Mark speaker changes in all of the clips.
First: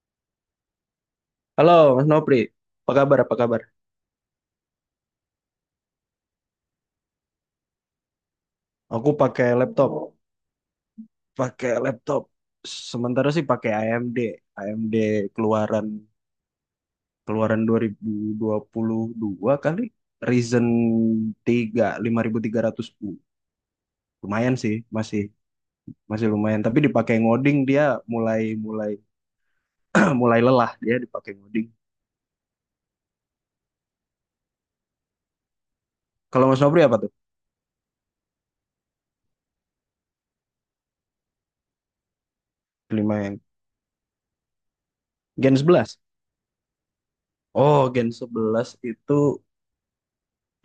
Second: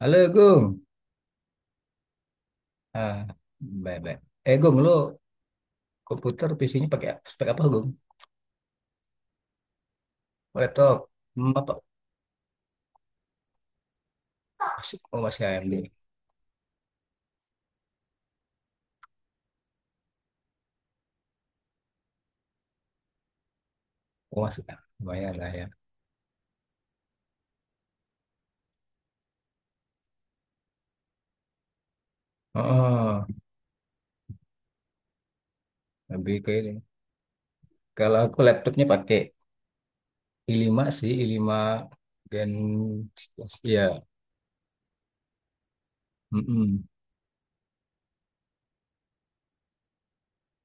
Speaker 1: Halo Gung.
Speaker 2: Halo, Mas Nopri. Apa kabar?
Speaker 1: Ah,
Speaker 2: Apa kabar?
Speaker 1: baik baik. Eh Gung, lu komputer PC-nya pakai spek apa Gung?
Speaker 2: Aku pakai laptop,
Speaker 1: Laptop. Hmm,
Speaker 2: pakai
Speaker 1: apa?
Speaker 2: laptop. Sementara sih pakai AMD, AMD
Speaker 1: Masih, oh masih AMD.
Speaker 2: keluaran keluaran 2022 kali. Ryzen 3 5300U.
Speaker 1: Oh
Speaker 2: Lumayan
Speaker 1: masih.
Speaker 2: sih,
Speaker 1: Ah,
Speaker 2: masih
Speaker 1: lumayan lah ya.
Speaker 2: masih lumayan, tapi dipakai ngoding dia mulai mulai mulai lelah dia dipakai ngoding.
Speaker 1: Oh, lebih
Speaker 2: Kalau
Speaker 1: ke
Speaker 2: Mas
Speaker 1: ini.
Speaker 2: Nopri apa tuh?
Speaker 1: Kalau aku laptopnya pakai i lima sih, i lima Gen
Speaker 2: Kelima yang
Speaker 1: ya.
Speaker 2: Gen 11.
Speaker 1: Mm-mm.
Speaker 2: Oh,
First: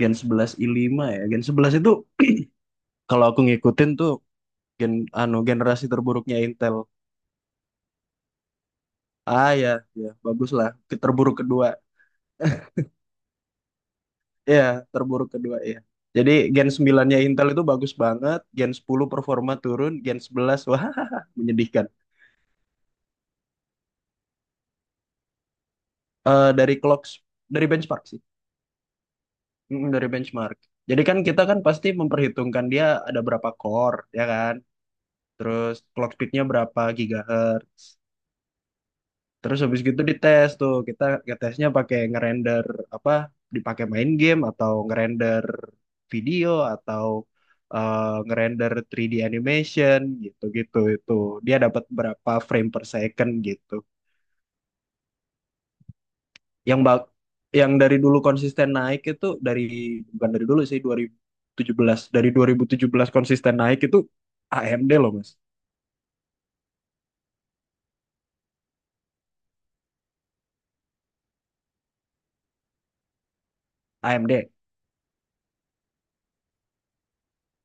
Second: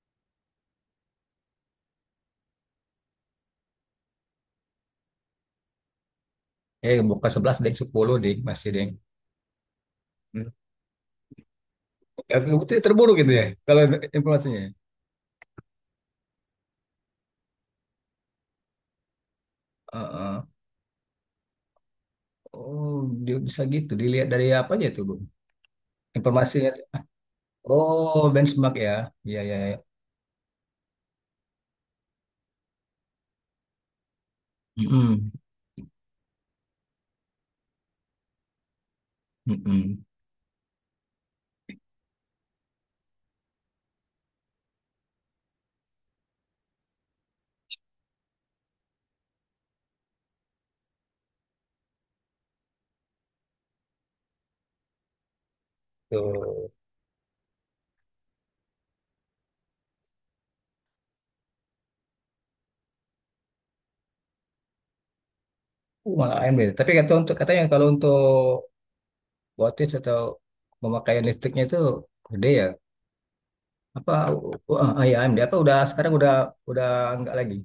Speaker 2: Gen 11 i5 ya. Gen 11 itu kalau aku ngikutin tuh gen generasi terburuknya Intel.
Speaker 1: Eh bukan 11 deng 10 deh, masih deng.
Speaker 2: Ah ya, ya
Speaker 1: Hmm.
Speaker 2: bagus lah. Terburuk kedua.
Speaker 1: Aku betul terburuk gitu ya kalau informasinya.
Speaker 2: Ya, terburuk kedua ya. Jadi Gen 9-nya Intel itu bagus banget, Gen 10 performa turun,
Speaker 1: Ah,
Speaker 2: Gen
Speaker 1: ah.
Speaker 2: 11 wah menyedihkan.
Speaker 1: Oh, dia bisa gitu. Dilihat dari apa aja tuh, Gung?
Speaker 2: Eh
Speaker 1: Informasinya.
Speaker 2: dari clock dari benchmark sih.
Speaker 1: Oh, benchmark ya. Iya, iya, iya.
Speaker 2: Dari benchmark. Jadi kan kita kan pasti memperhitungkan dia ada berapa core, ya kan?
Speaker 1: Mm-mm.
Speaker 2: Terus clock speed-nya berapa gigahertz. Terus habis gitu
Speaker 1: Mm-mm.
Speaker 2: dites tuh, kita ngetesnya pakai ngerender apa, dipakai main game atau ngerender video atau eh, ngerender 3D animation gitu-gitu itu. Dia dapat berapa frame per second gitu.
Speaker 1: Tuh.
Speaker 2: Yang bak yang dari dulu konsisten naik itu bukan dari dulu sih dua ribu tujuh belas dari 2017 konsisten naik itu AMD loh Mas.
Speaker 1: Malah AMD. Tapi katanya kalau untuk wattage atau pemakaian listriknya itu gede ya. Apa
Speaker 2: AMD.
Speaker 1: ah, ya AMD, apa udah sekarang udah enggak lagi.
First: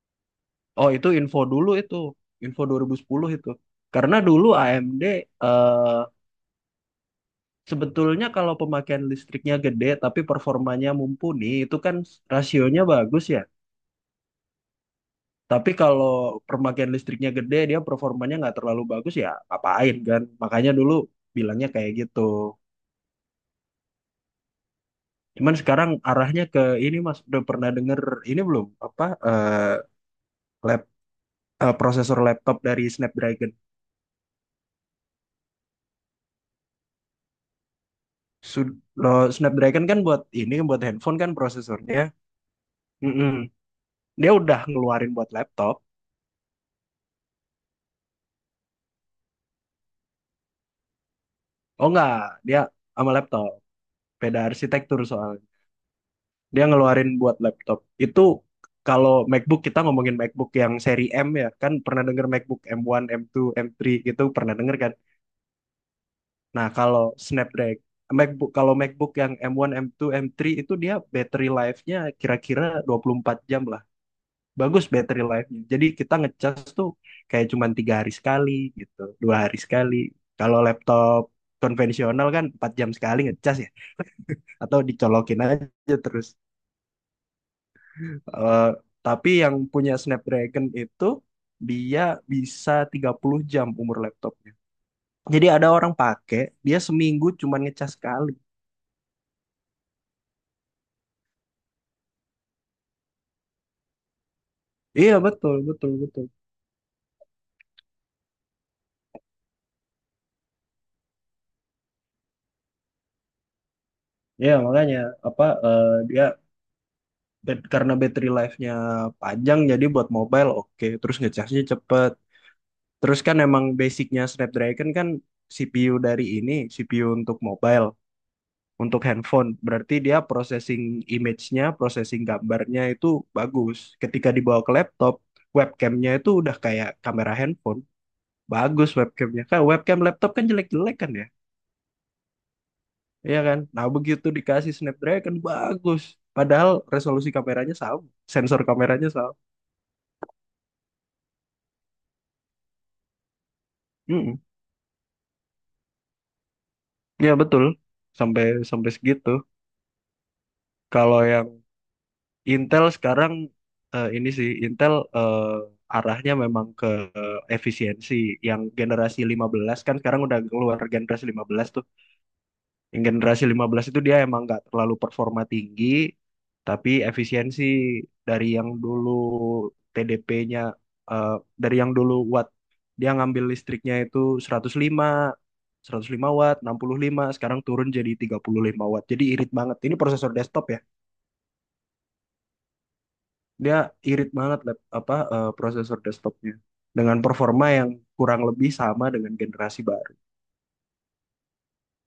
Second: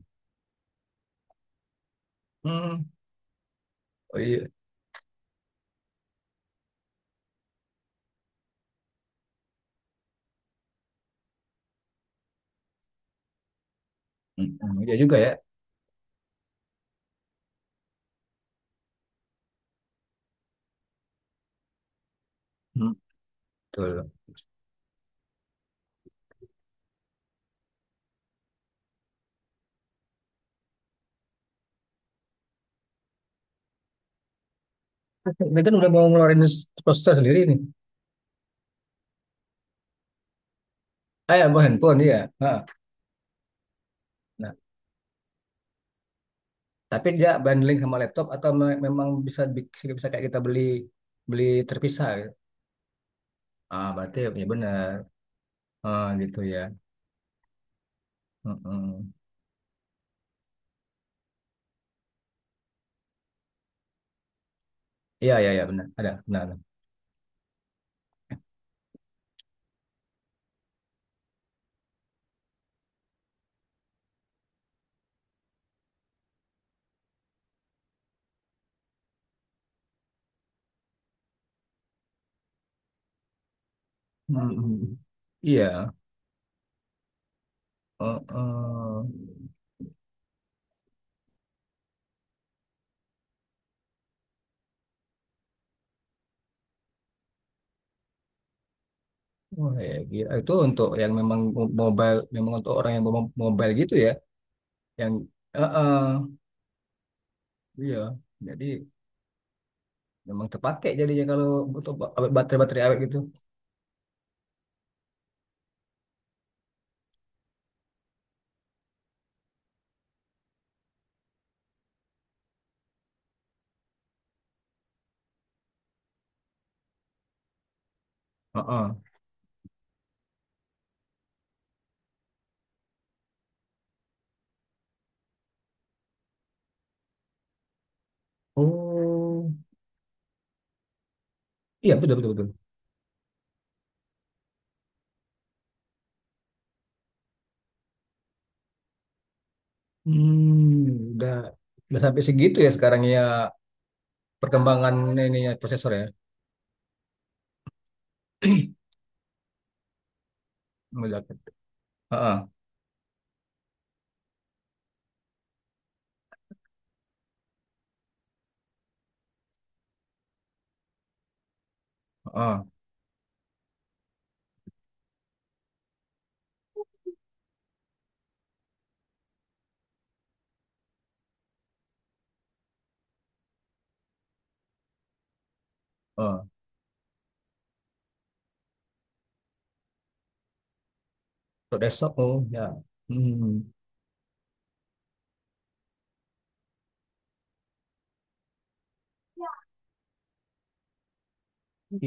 Speaker 2: Oh, itu info dulu itu. Info dua
Speaker 1: Hmm.
Speaker 2: ribu sepuluh itu.
Speaker 1: Oh iya.
Speaker 2: Karena dulu AMD eh, Sebetulnya kalau pemakaian listriknya gede tapi performanya mumpuni itu kan rasionya bagus ya.
Speaker 1: Hmm, iya juga ya.
Speaker 2: Tapi kalau pemakaian listriknya gede dia performanya nggak terlalu bagus ya ngapain kan. Makanya dulu bilangnya kayak gitu.
Speaker 1: Mm. Betul.
Speaker 2: Cuman sekarang arahnya ke ini Mas udah pernah denger ini belum apa lap prosesor laptop dari Snapdragon.
Speaker 1: Ini kan udah mau ngeluarin prosesor sendiri nih.
Speaker 2: Snapdragon kan buat ini buat handphone kan
Speaker 1: Ah ya, mau handphone
Speaker 2: prosesornya.
Speaker 1: iya. Ha.
Speaker 2: Mm-mm. Dia
Speaker 1: Nah,
Speaker 2: udah ngeluarin buat laptop.
Speaker 1: tapi dia bundling sama laptop atau memang bisa bisa kayak kita beli beli
Speaker 2: Oh enggak,
Speaker 1: terpisah.
Speaker 2: dia sama laptop.
Speaker 1: Ah, berarti
Speaker 2: Beda
Speaker 1: ya benar.
Speaker 2: arsitektur soalnya.
Speaker 1: Ah, gitu ya.
Speaker 2: Dia ngeluarin buat laptop. Itu
Speaker 1: Mm-mm.
Speaker 2: kalau MacBook kita ngomongin MacBook yang seri M ya, kan pernah denger MacBook M1, M2, M3 gitu pernah denger kan.
Speaker 1: Iya, iya, iya benar. Ada, benar.
Speaker 2: Nah, Snapdragon kalau MacBook yang M1, M2, M3 itu dia battery life-nya kira-kira 24 jam lah. Bagus battery life-nya. Jadi kita ngecas tuh kayak cuma 3 hari sekali gitu, 2 hari sekali. Kalau laptop konvensional kan 4 jam sekali ngecas ya, atau
Speaker 1: Mm-mm.
Speaker 2: dicolokin
Speaker 1: Iya.
Speaker 2: aja terus. Eh,
Speaker 1: Uh-uh.
Speaker 2: tapi yang punya Snapdragon itu dia bisa 30 jam umur laptopnya. Jadi ada orang pakai, dia seminggu cuman ngecas sekali.
Speaker 1: Wah, ya, gila. Itu untuk yang memang mobile, memang untuk orang yang mobile gitu ya, yang
Speaker 2: Iya betul betul
Speaker 1: uh-uh.
Speaker 2: betul.
Speaker 1: Iya. Jadi memang terpakai jadinya kalau untuk baterai-baterai awet gitu.
Speaker 2: Iya makanya dia karena battery life-nya panjang jadi buat mobile oke, terus ngecasnya cepet. Terus kan emang basicnya Snapdragon kan CPU untuk mobile.
Speaker 1: Uh-uh.
Speaker 2: Untuk handphone. Berarti dia processing image-nya, processing gambarnya itu bagus. Ketika dibawa ke laptop, webcamnya itu udah kayak kamera handphone. Bagus webcamnya.
Speaker 1: Oh,
Speaker 2: Kan webcam laptop kan jelek-jelek kan ya?
Speaker 1: iya betul betul betul.
Speaker 2: Iya kan? Nah begitu dikasih Snapdragon, bagus. Padahal resolusi kameranya sama, sensor kameranya sama.
Speaker 1: Hmm, udah sampai segitu ya sekarang ya,
Speaker 2: Mm-mm.
Speaker 1: perkembangan ininya prosesor ya.
Speaker 2: Ya betul, sampai sampai segitu.
Speaker 1: Udah.
Speaker 2: Kalau yang
Speaker 1: Heeh,
Speaker 2: Intel sekarang ini sih Intel arahnya memang ke efisiensi yang generasi 15 kan sekarang udah keluar generasi 15 tuh.
Speaker 1: heeh.
Speaker 2: Yang generasi 15 itu dia emang nggak terlalu performa tinggi tapi efisiensi dari yang dulu TDP-nya eh, dari yang dulu watt dia ngambil listriknya itu seratus lima seratus lima
Speaker 1: Oh,
Speaker 2: watt, 65 sekarang turun jadi 35 watt. Jadi irit banget. Ini prosesor desktop ya.
Speaker 1: untuk desktop oh ya. Hmm,
Speaker 2: Dia irit banget prosesor desktopnya dengan performa yang kurang lebih sama dengan generasi baru.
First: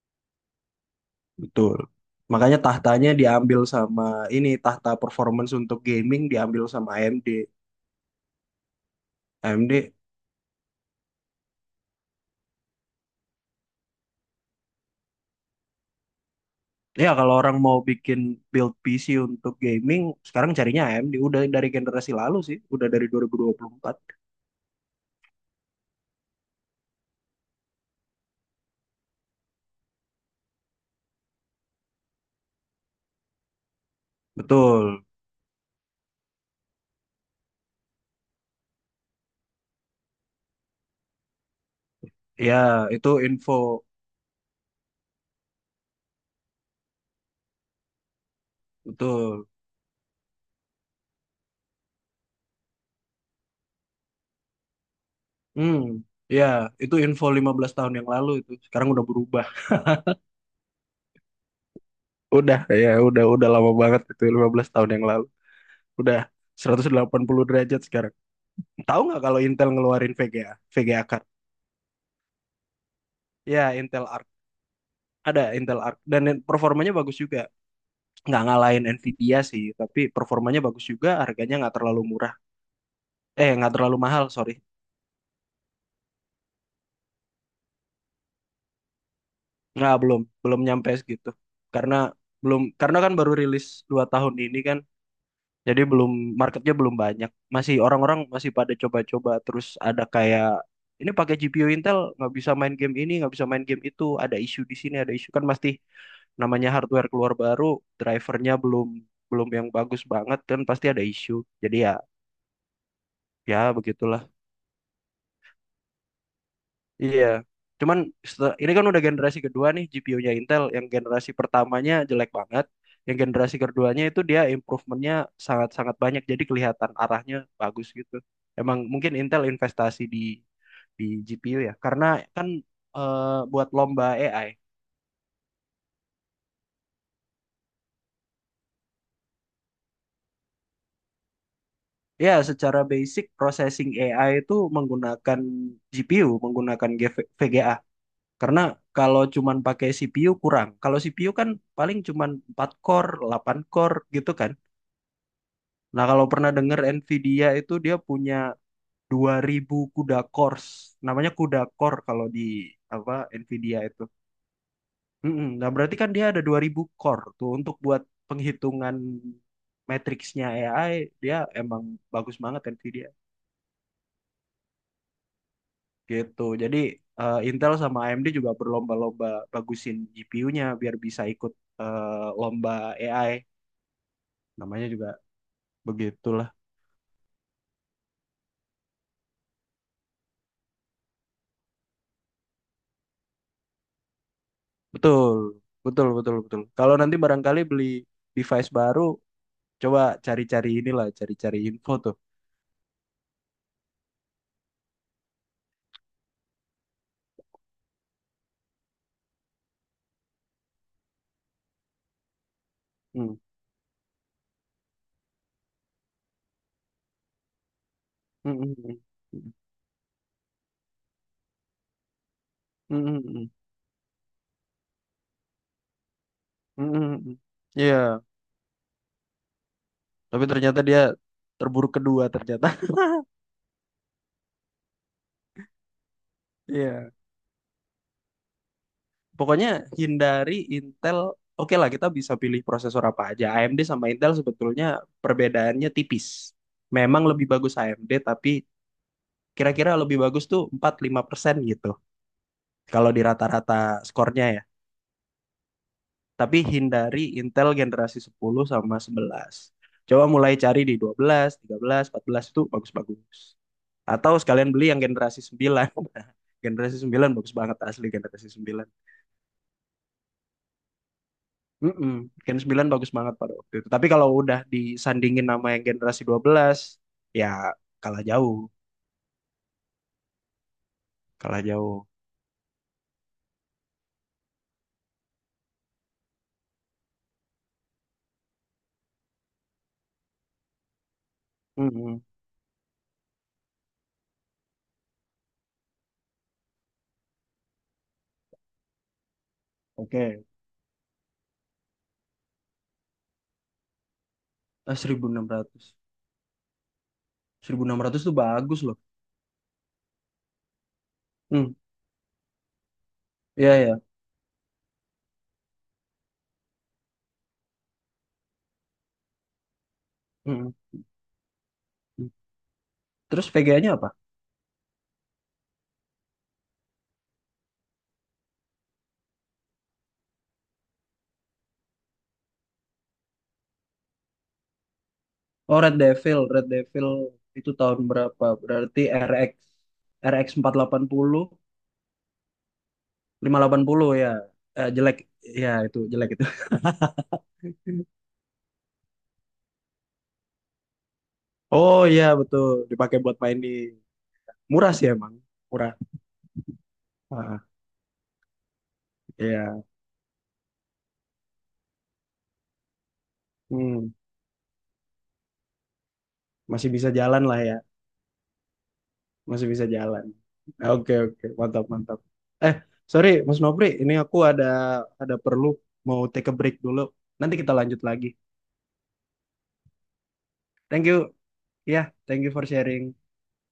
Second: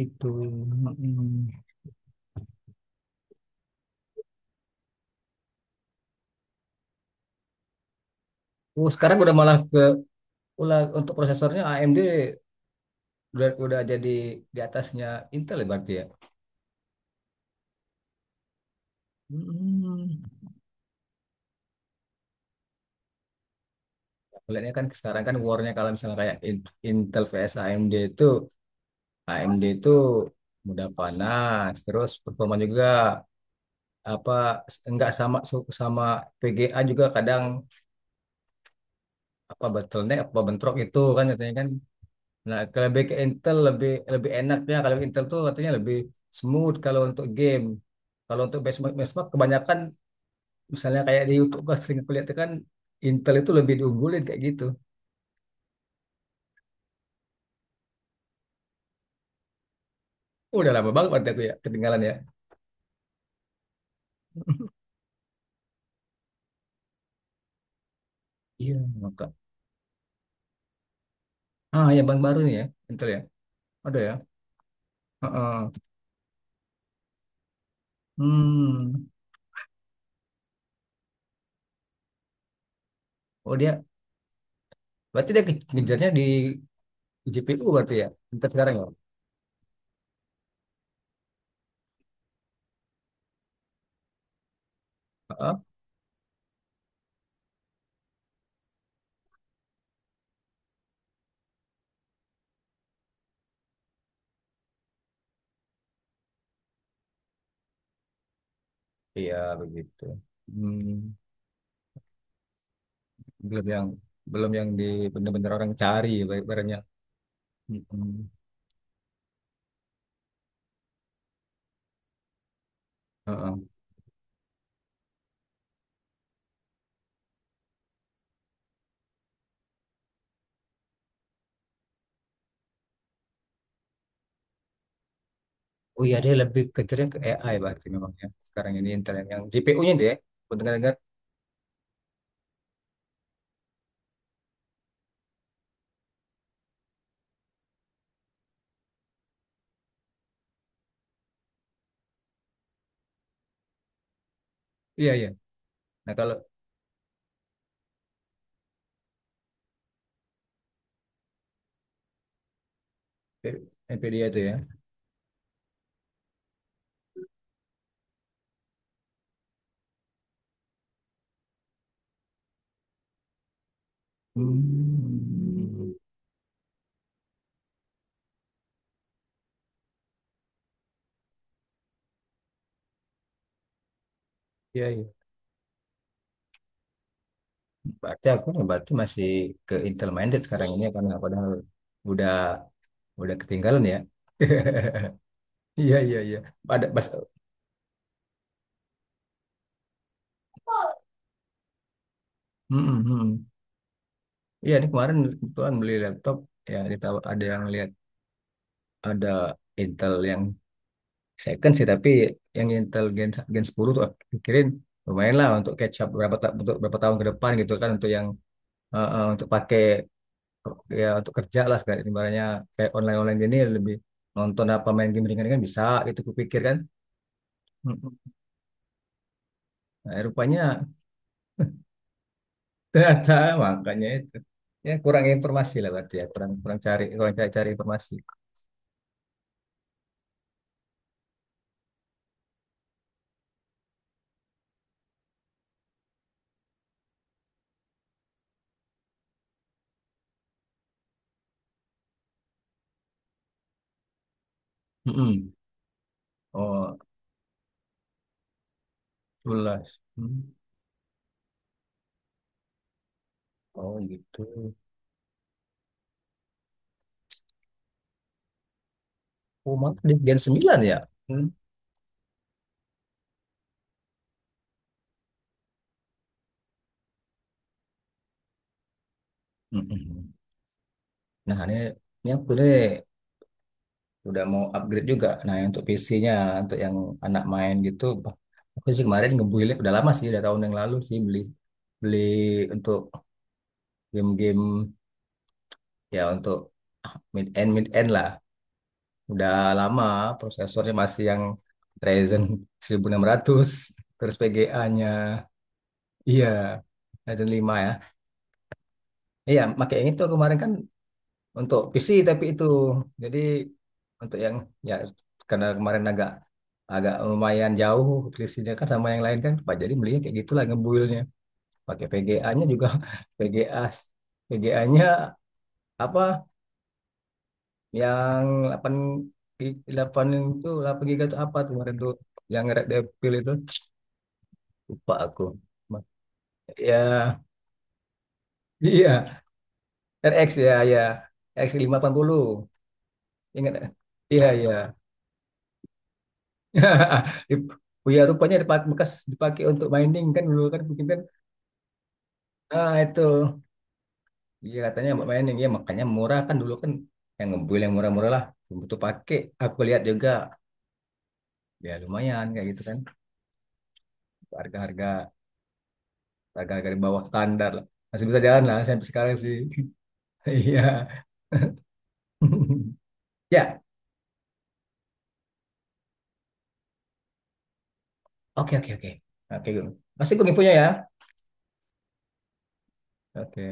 Speaker 1: itu. mm
Speaker 2: Betul. Makanya tahtanya diambil sama tahta performance untuk gaming diambil sama AMD.
Speaker 1: Oh, sekarang udah malah
Speaker 2: AMD
Speaker 1: ke ulah untuk prosesornya AMD udah jadi di atasnya Intel ya berarti ya.
Speaker 2: ya kalau orang mau bikin build PC untuk gaming
Speaker 1: Hmm.
Speaker 2: sekarang carinya AMD udah dari generasi lalu sih, udah dari dua 2024.
Speaker 1: Kelihatannya kan sekarang kan warnya kalau misalnya kayak Intel vs AMD itu, AMD itu mudah panas terus performa juga apa
Speaker 2: Betul.
Speaker 1: enggak sama sama VGA juga kadang apa bottleneck apa bentrok itu kan katanya kan.
Speaker 2: Ya,
Speaker 1: Nah, kalau back
Speaker 2: itu
Speaker 1: ke
Speaker 2: info
Speaker 1: Intel lebih lebih enaknya kalau Intel tuh katanya lebih smooth kalau untuk game. Kalau untuk benchmark benchmark
Speaker 2: betul.
Speaker 1: kebanyakan misalnya kayak di YouTube gua sering kulihat tuh kan Intel itu lebih diunggulin kayak gitu.
Speaker 2: Hmm, ya, itu info 15 tahun yang lalu itu. Sekarang udah berubah.
Speaker 1: Udah lama banget waktu itu ya ketinggalan ya.
Speaker 2: Udah ya, udah lama banget itu 15 tahun yang lalu. Udah 180 derajat sekarang.
Speaker 1: Iya,
Speaker 2: Tahu nggak
Speaker 1: maka.
Speaker 2: kalau Intel ngeluarin VGA, VGA card?
Speaker 1: Ah, ya bank baru nih ya, Intel ya.
Speaker 2: Ya,
Speaker 1: Ada
Speaker 2: Intel
Speaker 1: ya.
Speaker 2: Arc. Ada
Speaker 1: Heeh.
Speaker 2: Intel Arc dan performanya bagus juga. Nggak ngalahin
Speaker 1: Hmm.
Speaker 2: Nvidia sih, tapi performanya bagus juga, harganya nggak terlalu murah. Eh,
Speaker 1: Oh
Speaker 2: nggak
Speaker 1: dia,
Speaker 2: terlalu mahal, sorry.
Speaker 1: berarti dia ngejarnya di GPU berarti ya, Intel sekarang ya.
Speaker 2: Nggak, belum nyampe segitu. Karena belum karena kan baru rilis 2 tahun ini kan.
Speaker 1: Heeh.
Speaker 2: Jadi belum marketnya belum banyak. Orang-orang masih pada coba-coba terus ada kayak ini pakai GPU Intel nggak bisa main game ini, nggak bisa main game itu, ada isu di sini, ada isu kan pasti namanya hardware keluar baru, drivernya belum
Speaker 1: Iya
Speaker 2: belum yang bagus
Speaker 1: begitu.
Speaker 2: banget kan pasti ada
Speaker 1: Hmm.
Speaker 2: isu. Jadi ya
Speaker 1: Belum yang
Speaker 2: begitulah.
Speaker 1: belum yang di bener-bener orang cari barangnya.
Speaker 2: Iya. Cuman
Speaker 1: Mm-mm.
Speaker 2: ini kan udah generasi kedua nih GPU-nya Intel. Yang generasi pertamanya jelek banget. Yang generasi
Speaker 1: Heeh.
Speaker 2: keduanya itu dia improvementnya sangat-sangat banyak. Jadi kelihatan arahnya bagus gitu. Emang mungkin Intel investasi di GPU ya. Karena kan eh, buat lomba AI.
Speaker 1: Oh iya dia lebih kejarnya ke AI berarti memang ya sekarang ini internet yang GPU-nya dia aku dengar-dengar
Speaker 2: Ya, secara basic processing AI itu menggunakan GPU, menggunakan GV VGA. Karena kalau cuman pakai CPU kurang. Kalau CPU kan paling cuman 4 core, 8 core gitu kan.
Speaker 1: iya iya
Speaker 2: Nah,
Speaker 1: nah
Speaker 2: kalau
Speaker 1: kalau
Speaker 2: pernah dengar Nvidia itu dia punya 2.000 kuda cores. Namanya kuda core kalau di apa
Speaker 1: P-
Speaker 2: Nvidia itu.
Speaker 1: NVIDIA itu ya.
Speaker 2: Mm-mm. Nah, berarti kan dia ada 2.000 core tuh untuk buat penghitungan matriksnya AI, dia emang bagus banget Nvidia.
Speaker 1: Hmm.
Speaker 2: Gitu. Jadi Intel sama AMD juga berlomba-lomba bagusin GPU-nya biar bisa ikut lomba AI. Namanya
Speaker 1: Iya iya
Speaker 2: juga begitulah.
Speaker 1: berarti aku nih, berarti masih ke Intel minded sekarang ini ya, karena padahal udah udah ketinggalan ya.
Speaker 2: Betul.
Speaker 1: Iya
Speaker 2: Betul,
Speaker 1: iya
Speaker 2: betul,
Speaker 1: iya
Speaker 2: betul.
Speaker 1: ada
Speaker 2: Kalau
Speaker 1: pas.
Speaker 2: nanti barangkali beli device baru. Coba cari-cari inilah, cari-cari info tuh.
Speaker 1: Mm-mm, iya, ini kemarin kebetulan beli laptop, ya kita ada yang lihat ada Intel yang second sih, tapi yang Intel Gen,
Speaker 2: Hmm.
Speaker 1: Gen 10 tuh aku pikirin lumayan lah untuk catch up untuk berapa tahun ke depan gitu kan, untuk yang
Speaker 2: Hmm, hmm,
Speaker 1: untuk
Speaker 2: hmm.
Speaker 1: pakai ya untuk kerja lah sekarang ibaratnya kayak
Speaker 2: Hmm,
Speaker 1: online
Speaker 2: hmm,
Speaker 1: online
Speaker 2: hmm.
Speaker 1: gini, lebih nonton apa main game ringan-ringan bisa gitu kupikir kan.
Speaker 2: Hmm, hmm, hmm.
Speaker 1: Mm-mm.
Speaker 2: Iya,
Speaker 1: Nah,
Speaker 2: tapi ternyata
Speaker 1: rupanya
Speaker 2: dia terburuk kedua ternyata.
Speaker 1: ternyata makanya itu, ya kurang informasi lah berarti ya, kurang kurang cari,
Speaker 2: Iya.
Speaker 1: kurang cari, cari informasi.
Speaker 2: Pokoknya hindari Intel. Oke lah, kita bisa pilih prosesor apa aja. AMD sama Intel sebetulnya perbedaannya tipis. Memang lebih bagus AMD, tapi kira-kira lebih bagus tuh 4-5% gitu. Kalau di rata-rata skornya ya.
Speaker 1: Mm-mm.
Speaker 2: Tapi
Speaker 1: Oh
Speaker 2: hindari Intel generasi 10 sama 11.
Speaker 1: tulas.
Speaker 2: Coba
Speaker 1: Hmm.
Speaker 2: mulai cari di 12, 13, 14 itu bagus-bagus.
Speaker 1: Oh
Speaker 2: Atau
Speaker 1: gitu.
Speaker 2: sekalian beli yang generasi 9. Generasi 9 bagus banget asli generasi 9.
Speaker 1: Oh mantap di Gen 9 ya. Hmm.
Speaker 2: Mm-mm. Gen 9 bagus banget pada waktu itu. Tapi kalau udah disandingin nama yang generasi 12, ya kalah jauh,
Speaker 1: Mm-mm. Nah,
Speaker 2: kalah
Speaker 1: ini,
Speaker 2: jauh.
Speaker 1: ini aku nih udah mau upgrade juga. Nah, yang untuk PC-nya, untuk yang anak main gitu. Aku sih kemarin ngebuildnya udah lama sih, udah tahun yang lalu sih beli beli
Speaker 2: Mm-mm.
Speaker 1: untuk game-game ya, untuk mid end lah. Udah lama,
Speaker 2: Oke.
Speaker 1: prosesornya masih yang Ryzen 1600, terus
Speaker 2: Eh,
Speaker 1: VGA-nya,
Speaker 2: 1600.
Speaker 1: iya Ryzen 5 ya.
Speaker 2: 1600 tuh bagus loh.
Speaker 1: Iya, makanya itu kemarin kan
Speaker 2: Hmm.
Speaker 1: untuk PC tapi itu jadi
Speaker 2: Iya, ya.
Speaker 1: untuk yang ya, karena kemarin agak agak lumayan jauh selisihnya kan sama yang lain kan Pak, jadi belinya kayak gitulah ngebuilnya. Pakai VGA-nya juga.
Speaker 2: Terus
Speaker 1: VGA
Speaker 2: VGA-nya apa?
Speaker 1: VGA-nya apa, yang 8 8 itu, 8 giga itu apa tuh kemarin tuh, yang Red Devil itu lupa aku
Speaker 2: Oh, Red Devil, Red Devil
Speaker 1: ya
Speaker 2: itu tahun berapa? Berarti
Speaker 1: iya.
Speaker 2: RX RX
Speaker 1: RX ya ya
Speaker 2: 480,
Speaker 1: X580, 580, ingat
Speaker 2: 580 ya.
Speaker 1: iya iya.
Speaker 2: Eh, jelek ya itu jelek itu.
Speaker 1: Oh ya rupanya dipakai bekas, dipakai untuk mining kan dulu kan mungkin kan
Speaker 2: Oh iya betul,
Speaker 1: ah
Speaker 2: dipakai
Speaker 1: itu
Speaker 2: buat main di
Speaker 1: iya,
Speaker 2: murah sih
Speaker 1: katanya buat
Speaker 2: emang,
Speaker 1: mining ya
Speaker 2: murah.
Speaker 1: makanya murah kan dulu kan, yang
Speaker 2: Ah,
Speaker 1: ngebuil yang murah-murah lah, butuh pakai aku
Speaker 2: iya.
Speaker 1: lihat juga ya lumayan kayak gitu kan,
Speaker 2: Hmm,
Speaker 1: harga-harga harga-harga
Speaker 2: masih
Speaker 1: di
Speaker 2: bisa
Speaker 1: bawah
Speaker 2: jalan lah
Speaker 1: standar
Speaker 2: ya,
Speaker 1: lah, masih bisa jalan lah sampai sekarang sih.
Speaker 2: masih bisa jalan.
Speaker 1: Iya.
Speaker 2: Oke oke, mantap mantap. Eh, sorry Mas
Speaker 1: Ya,
Speaker 2: Nopri, ini aku ada perlu mau take a break dulu. Nanti kita lanjut lagi.
Speaker 1: oke oke oke oke Gun. Masih gue infonya ya.
Speaker 2: Thank you. Ya, thank you for sharing.
Speaker 1: Oke.